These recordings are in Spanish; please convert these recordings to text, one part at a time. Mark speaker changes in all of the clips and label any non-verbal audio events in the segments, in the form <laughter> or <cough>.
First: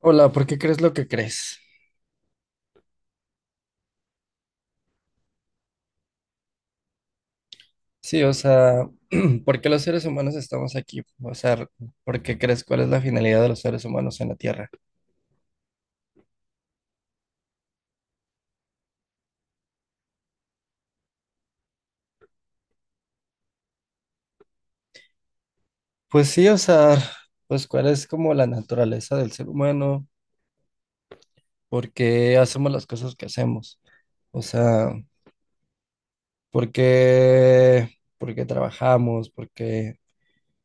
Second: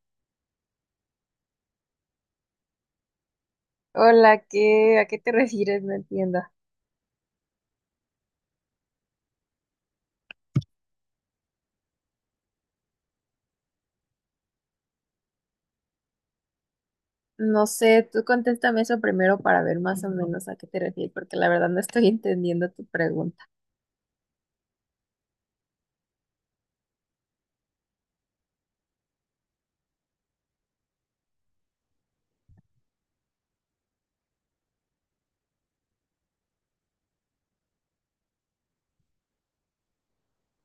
Speaker 1: Hola, ¿por qué crees lo que crees?
Speaker 2: Hola, ¿qué, a qué te refieres? No entiendo.
Speaker 1: Sí, o sea, <clears throat> ¿por qué los seres humanos estamos aquí? O sea, ¿por qué crees cuál es la finalidad de los seres humanos en la Tierra?
Speaker 2: No sé, tú contéstame eso primero para ver más o menos a qué te refieres, porque la verdad no estoy <laughs> entendiendo tu pregunta.
Speaker 1: Pues sí, o sea, pues cuál es como la naturaleza del ser humano, por qué hacemos las cosas que hacemos, o sea, por qué, por qué trabajamos, por qué,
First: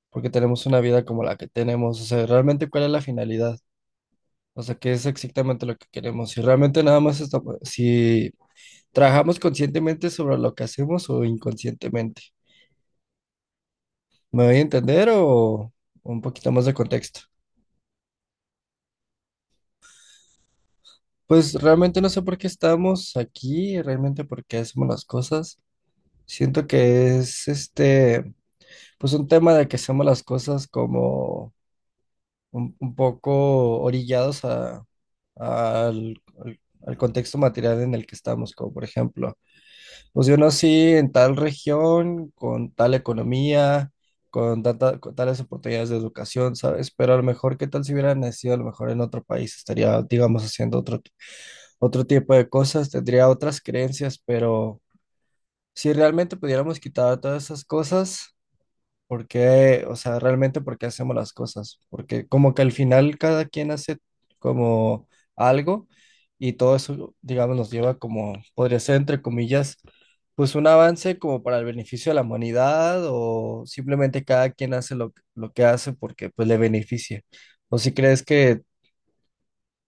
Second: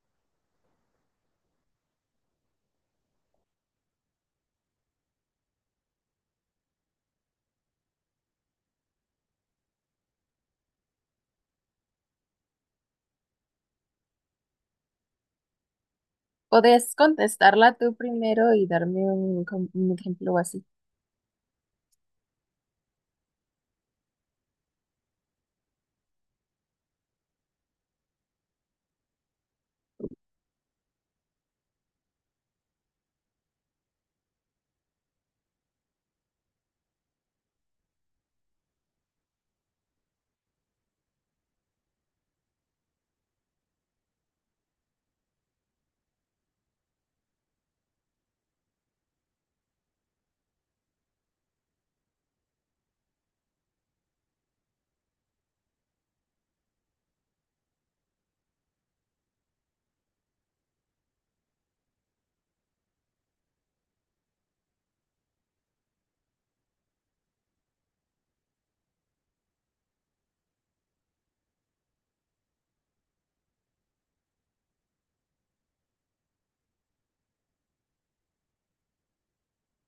Speaker 1: por qué tenemos una vida como la que tenemos, o sea, realmente cuál es la finalidad, o sea, qué es exactamente lo que queremos, si realmente nada más estamos, si ¿trabajamos conscientemente sobre lo que hacemos o inconscientemente? ¿Me voy a entender o un poquito más de
Speaker 2: ¿Podrías
Speaker 1: contexto?
Speaker 2: contestarla tú primero y darme un ejemplo así?
Speaker 1: Pues realmente no sé por qué estamos aquí, realmente por qué hacemos las cosas. Siento que es este, pues un tema de que hacemos las cosas como un poco orillados a, al contexto material en el que estamos, como por ejemplo. Pues yo nací en tal región, con tal economía, con, con tales oportunidades de educación, ¿sabes? Pero a lo mejor, ¿qué tal si hubiera nacido a lo mejor en otro país? Estaría, digamos, haciendo otro, otro tipo de cosas, tendría otras creencias, pero si realmente pudiéramos quitar todas esas cosas, ¿por qué? O sea, realmente por qué hacemos las cosas. Porque como que al final cada quien hace como algo y todo eso, digamos, nos lleva como, podría ser entre comillas, pues un avance como para el beneficio de la humanidad o simplemente cada quien hace lo que hace porque pues le beneficia. ¿O si crees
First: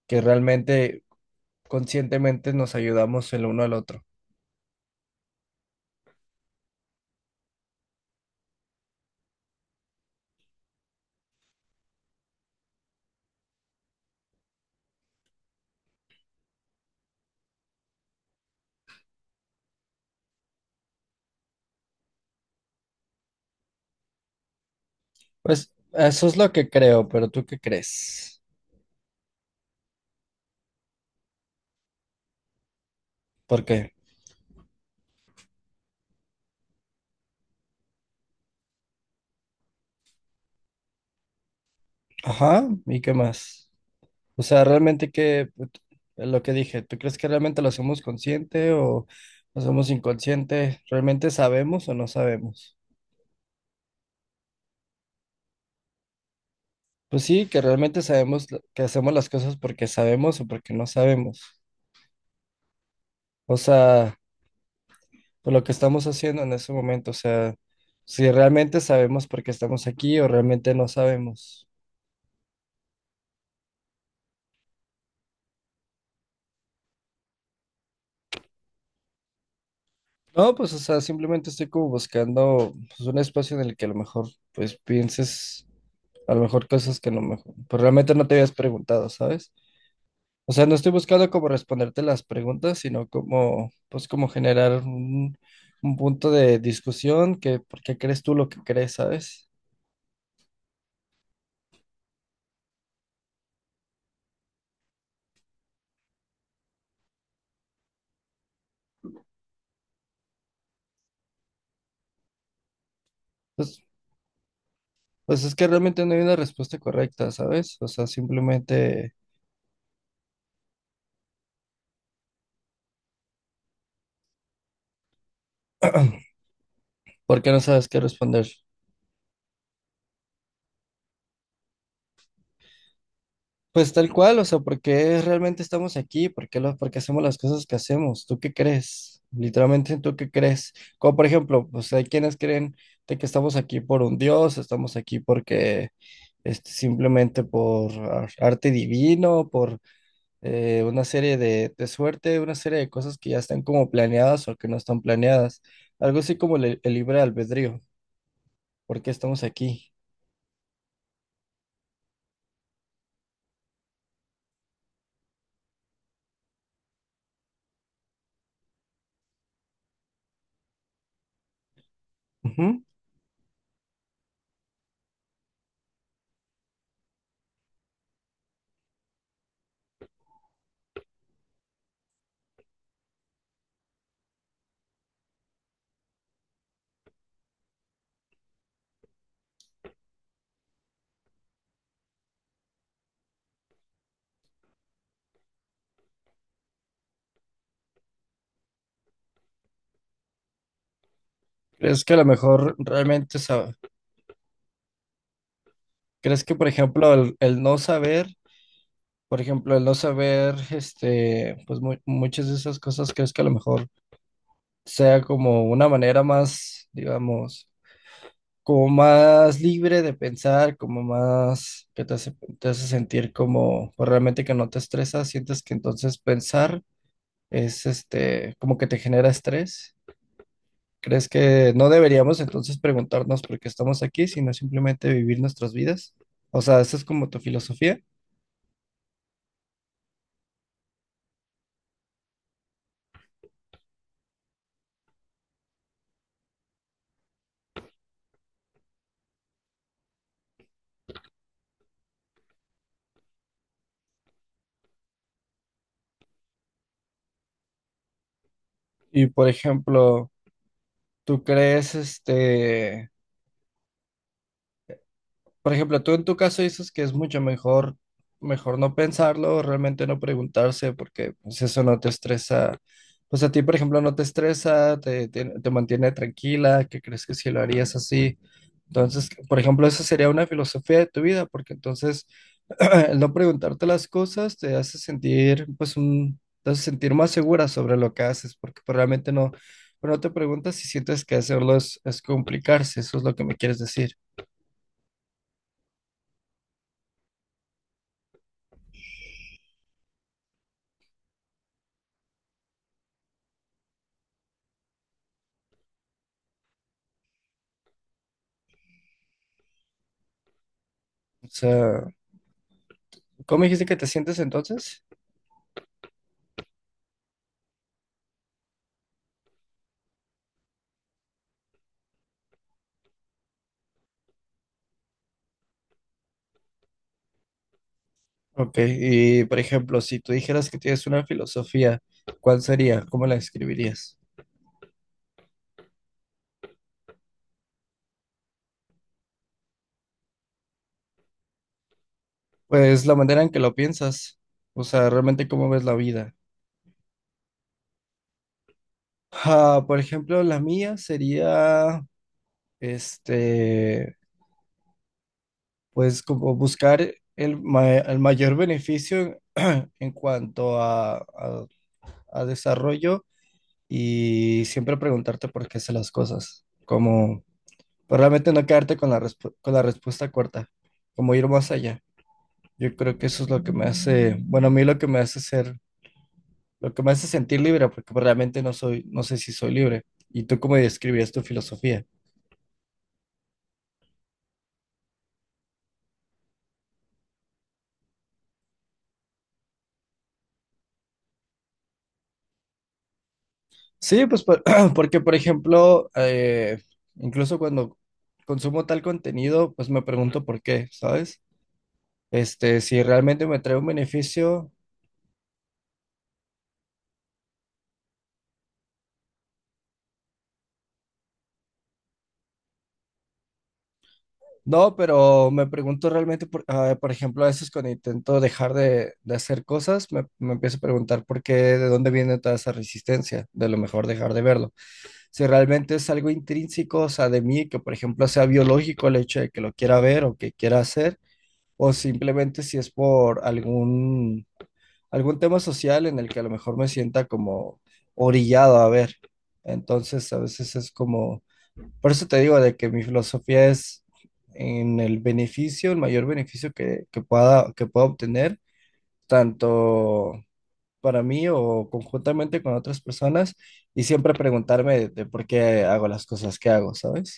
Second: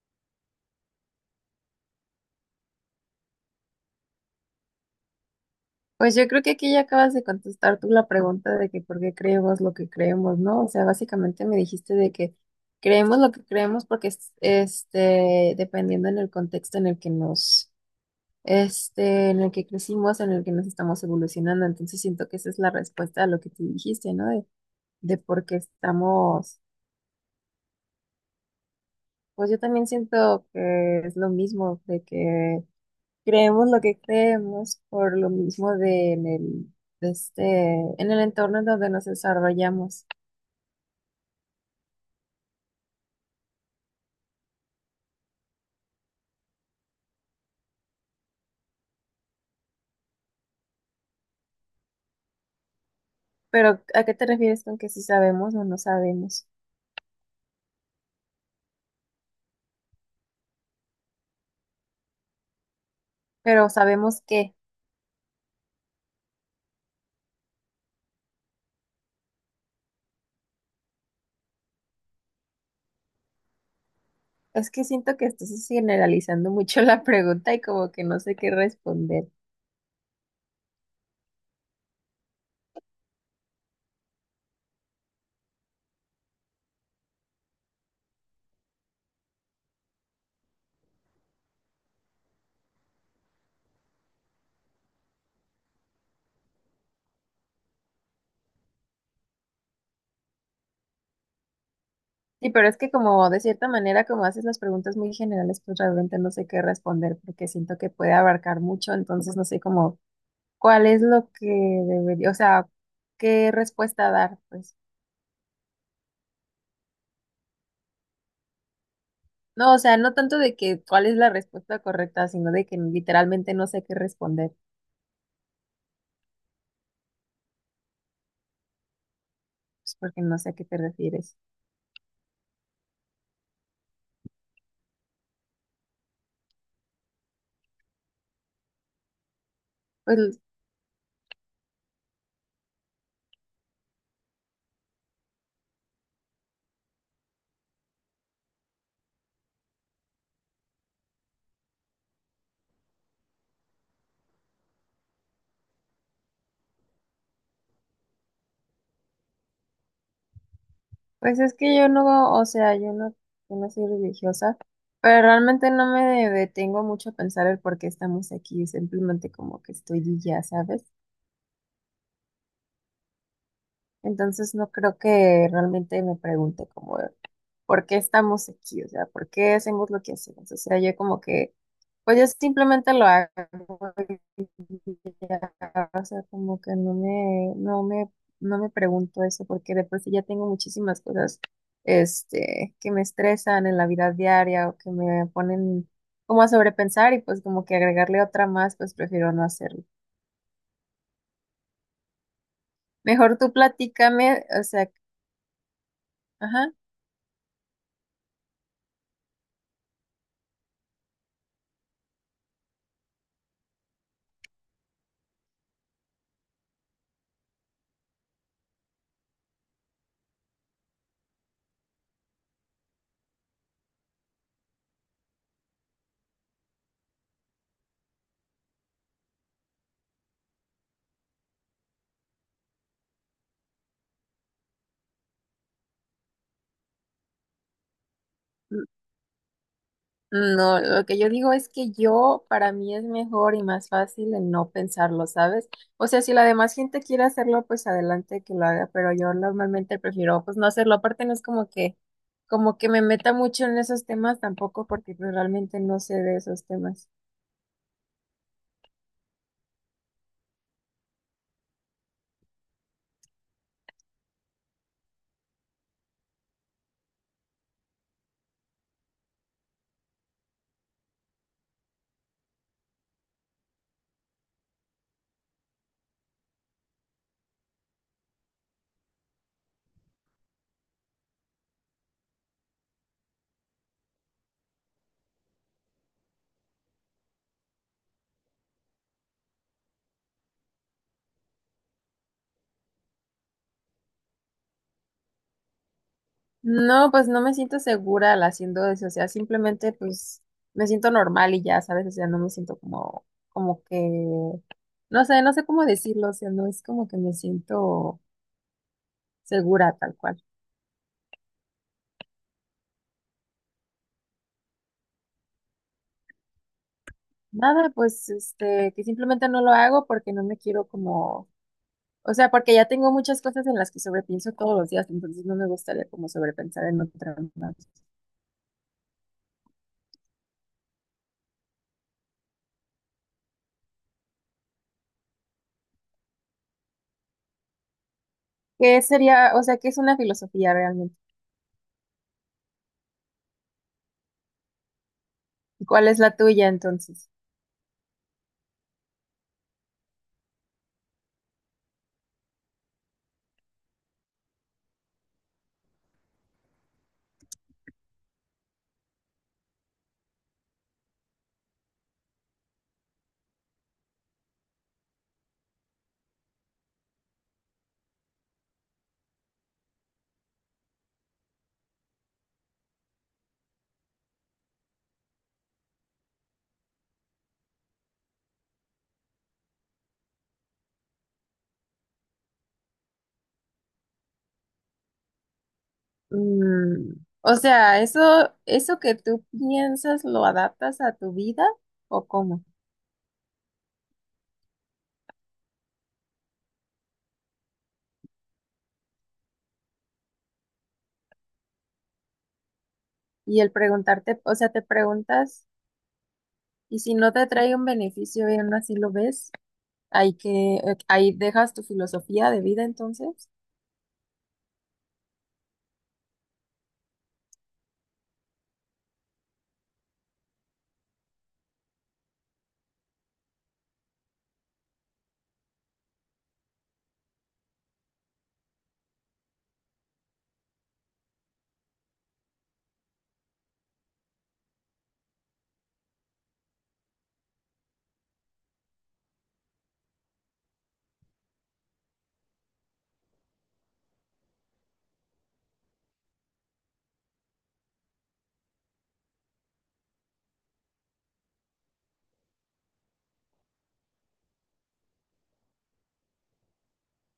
Speaker 1: que realmente conscientemente nos ayudamos el uno al otro?
Speaker 2: Pues yo creo que aquí ya acabas de contestar tú la pregunta de que por qué creemos lo que creemos, ¿no? O sea, básicamente me dijiste de que creemos lo que creemos porque dependiendo en el contexto en el que en el que crecimos, en el que nos estamos evolucionando. Entonces siento que esa es la respuesta a lo que tú dijiste, ¿no? De por qué
Speaker 1: Pues eso es lo
Speaker 2: estamos,
Speaker 1: que creo, pero ¿tú qué crees?
Speaker 2: pues yo también siento que es lo mismo, de que
Speaker 1: ¿Por
Speaker 2: creemos lo
Speaker 1: qué?
Speaker 2: que creemos por lo mismo de en el, de este, en el entorno en donde nos desarrollamos.
Speaker 1: Ajá, ¿y qué más? O sea, realmente que lo que dije, ¿tú crees que realmente lo hacemos consciente o lo hacemos inconsciente? ¿Realmente sabemos o no sabemos?
Speaker 2: Pero, ¿a qué te refieres con que si sabemos o no sabemos?
Speaker 1: Pues sí, que realmente sabemos que hacemos las cosas porque sabemos o porque no sabemos. O
Speaker 2: Pero
Speaker 1: sea,
Speaker 2: sabemos qué.
Speaker 1: por lo que estamos haciendo en ese momento, o sea, si realmente sabemos por qué estamos aquí o realmente no sabemos.
Speaker 2: Es que siento que estás generalizando mucho la pregunta y como que no sé qué responder.
Speaker 1: No, pues, o sea, simplemente estoy como buscando pues, un espacio en el que a lo mejor, pues, pienses a lo mejor cosas que no me, pues, realmente no te habías preguntado, ¿sabes? O sea, no estoy buscando como responderte las preguntas, sino como, pues, como generar un punto de discusión que, ¿por qué crees tú lo que crees, ¿sabes?
Speaker 2: Sí, pero es que como de cierta manera, como haces las preguntas muy generales, pues realmente no sé qué responder porque siento que puede abarcar mucho, entonces no sé cómo cuál es lo que debería, o sea, qué
Speaker 1: Pues,
Speaker 2: respuesta dar, pues.
Speaker 1: pues es que realmente no hay una respuesta correcta, ¿sabes? O sea, simplemente,
Speaker 2: No, o sea, no tanto de que cuál es la respuesta correcta, sino de que literalmente no sé qué responder,
Speaker 1: ¿por qué no sabes qué responder?
Speaker 2: pues porque no sé a qué te refieres.
Speaker 1: Pues tal cual, o sea, ¿por qué realmente estamos aquí? ¿Por qué, por qué hacemos las cosas que hacemos? ¿Tú qué crees? Literalmente, ¿tú qué
Speaker 2: Pues,
Speaker 1: crees? Como por ejemplo, pues hay quienes creen de que estamos aquí por un Dios, estamos aquí porque este, simplemente por arte divino, por una serie de suerte, una serie de cosas que ya están como planeadas o que no están planeadas. Algo así como el libre albedrío. ¿Por qué estamos aquí?
Speaker 2: pues es que yo no, o sea, yo no soy religiosa, pero realmente no me detengo mucho a pensar el por qué estamos aquí, simplemente como que estoy y ya, ¿sabes?
Speaker 1: Ujú.
Speaker 2: Entonces no creo que realmente me pregunte como por qué estamos aquí, o sea, por qué hacemos lo que hacemos. O sea, pues yo simplemente lo hago y ya, o sea, como que no me pregunto eso, porque después ya tengo muchísimas cosas, este, que me estresan en la vida diaria o que me ponen como a sobrepensar y pues como que agregarle otra más, pues prefiero no hacerlo.
Speaker 1: ¿Crees que a lo mejor realmente
Speaker 2: Mejor tú platícame, o sea,
Speaker 1: ¿crees que, por
Speaker 2: ajá.
Speaker 1: ejemplo, el no saber, por ejemplo, el no saber, este, pues muchas de esas cosas, crees que a lo mejor sea como una manera más, digamos, como más libre de pensar, como más que te hace sentir como, pues realmente que no te estresas, sientes que entonces pensar es, este, como que te genera estrés? ¿Crees que no deberíamos entonces preguntarnos por qué estamos aquí, sino simplemente vivir nuestras vidas? O sea, ¿esa es como tu filosofía?
Speaker 2: No, lo que yo digo es que yo, para mí es mejor y más fácil el no pensarlo, ¿sabes? O sea, si la demás gente quiere hacerlo, pues adelante que lo haga, pero yo normalmente prefiero pues no hacerlo. Aparte no es como que me meta mucho en esos temas tampoco, porque pues, realmente no sé de esos temas.
Speaker 1: Y por ejemplo, ¿tú crees este, por ejemplo, tú en tu caso dices que es mucho mejor, mejor no pensarlo, realmente no preguntarse, porque pues eso no te estresa, pues a ti, por ejemplo, no te estresa, te mantiene tranquila, que crees que si lo harías así? Entonces, por ejemplo, esa sería una filosofía de tu vida, porque entonces <clears throat> el no preguntarte las cosas te hace sentir, pues, un, te hace sentir más segura sobre lo que haces, porque pues, realmente no, pues, no te preguntas si sientes que hacerlo es complicarse, eso es lo que me quieres decir.
Speaker 2: No, pues no me siento segura al haciendo eso, o sea, simplemente pues me siento normal y ya, ¿sabes? O sea, no me siento como que, no sé, no sé cómo decirlo, o sea, no es como que me siento segura tal cual.
Speaker 1: O sea, ¿cómo dijiste que te sientes entonces?
Speaker 2: Nada, pues este, que simplemente no lo hago porque no me quiero como, o sea, porque ya tengo muchas cosas en las que sobrepienso todos los días, entonces no me gustaría como sobrepensar en otras más.
Speaker 1: Ok, y por ejemplo, si tú dijeras que tienes una filosofía, ¿cuál sería? ¿Cómo la describirías?
Speaker 2: ¿Qué sería, o sea, qué es una filosofía realmente?
Speaker 1: Pues la manera en que lo piensas, o sea, realmente cómo ves
Speaker 2: ¿Y
Speaker 1: la
Speaker 2: cuál es
Speaker 1: vida.
Speaker 2: la tuya entonces?
Speaker 1: Ah, por ejemplo, la mía sería, este, pues como buscar el, el mayor beneficio en cuanto a, a desarrollo y siempre preguntarte por qué haces las cosas, como pues, realmente no quedarte con la, con la respuesta corta, como ir más allá. Yo creo que eso es lo que me hace, bueno, a mí lo que me hace ser, lo que me hace sentir libre, porque pues, realmente no soy, no sé si soy libre. ¿Y tú cómo describías tu filosofía?
Speaker 2: Mm, o sea, eso que tú piensas, ¿lo adaptas a tu vida o cómo?
Speaker 1: Sí, pues <clears throat> porque, por ejemplo, incluso cuando consumo tal contenido, pues me pregunto por qué, ¿sabes? Este, si realmente me
Speaker 2: Y el
Speaker 1: trae un
Speaker 2: preguntarte, o sea,
Speaker 1: beneficio,
Speaker 2: te preguntas, y si no te trae un beneficio y aún así lo ves, ahí que, ahí dejas tu filosofía de vida entonces.
Speaker 1: no, pero me pregunto realmente, por, ah, por ejemplo, a veces cuando intento dejar de hacer cosas, me empiezo a preguntar por qué, de dónde viene toda esa resistencia, de lo mejor dejar de verlo. Si realmente es algo intrínseco, o sea, de mí, que por ejemplo sea biológico el hecho de que lo quiera ver o que quiera hacer, o simplemente si es por algún tema social en el que a lo mejor me sienta como orillado a ver. Entonces, a veces es como, por eso te digo de que mi filosofía es en el beneficio, el mayor beneficio que, que pueda obtener, tanto para mí o conjuntamente con otras personas, y siempre preguntarme de por qué hago las cosas que hago, ¿sabes?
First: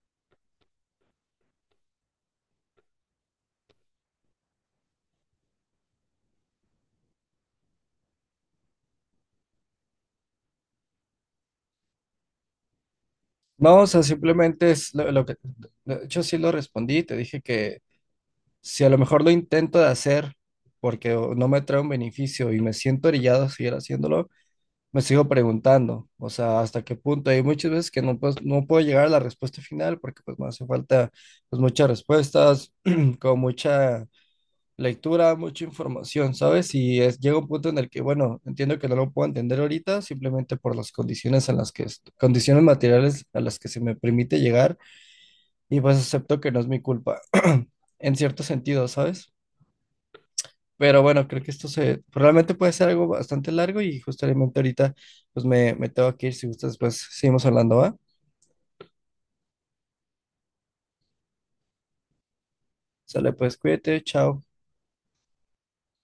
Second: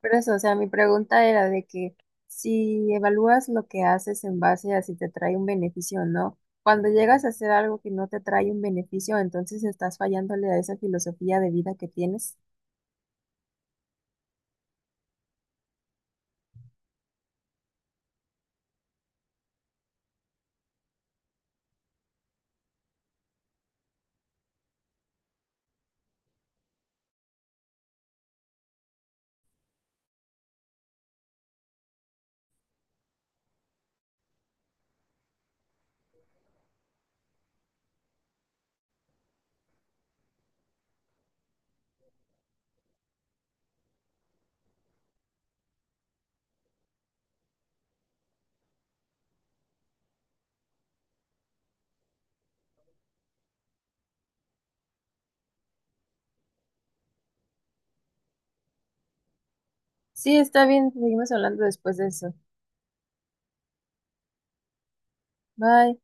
Speaker 2: Por eso, o sea, mi pregunta era de que si evalúas lo que haces en base a si te trae un beneficio o no, cuando llegas a hacer algo que no te trae un beneficio, entonces estás fallándole a esa filosofía de vida que tienes.
Speaker 1: No, o sea, simplemente es lo que yo sí lo respondí, te dije que si a lo mejor lo intento de hacer porque o, no me trae un beneficio y me siento orillado a seguir haciéndolo, me sigo preguntando, o sea, hasta qué punto. Hay muchas veces que no, pues, no puedo llegar a la respuesta final porque pues me hace falta pues muchas respuestas, <clears throat> con mucha lectura, mucha información, ¿sabes? Y es, llega un punto en el que, bueno, entiendo que no lo puedo entender ahorita simplemente por las condiciones en las que, condiciones materiales a las que se me permite llegar y pues acepto que no es mi culpa, <clears throat> en cierto sentido, ¿sabes? Pero bueno, creo que esto se realmente puede ser algo bastante largo y justamente ahorita pues me tengo que ir, si gustas, pues seguimos hablando, ¿va?
Speaker 2: Sí, está bien, seguimos hablando después de eso.
Speaker 1: Sale, pues cuídate, chao.
Speaker 2: Bye.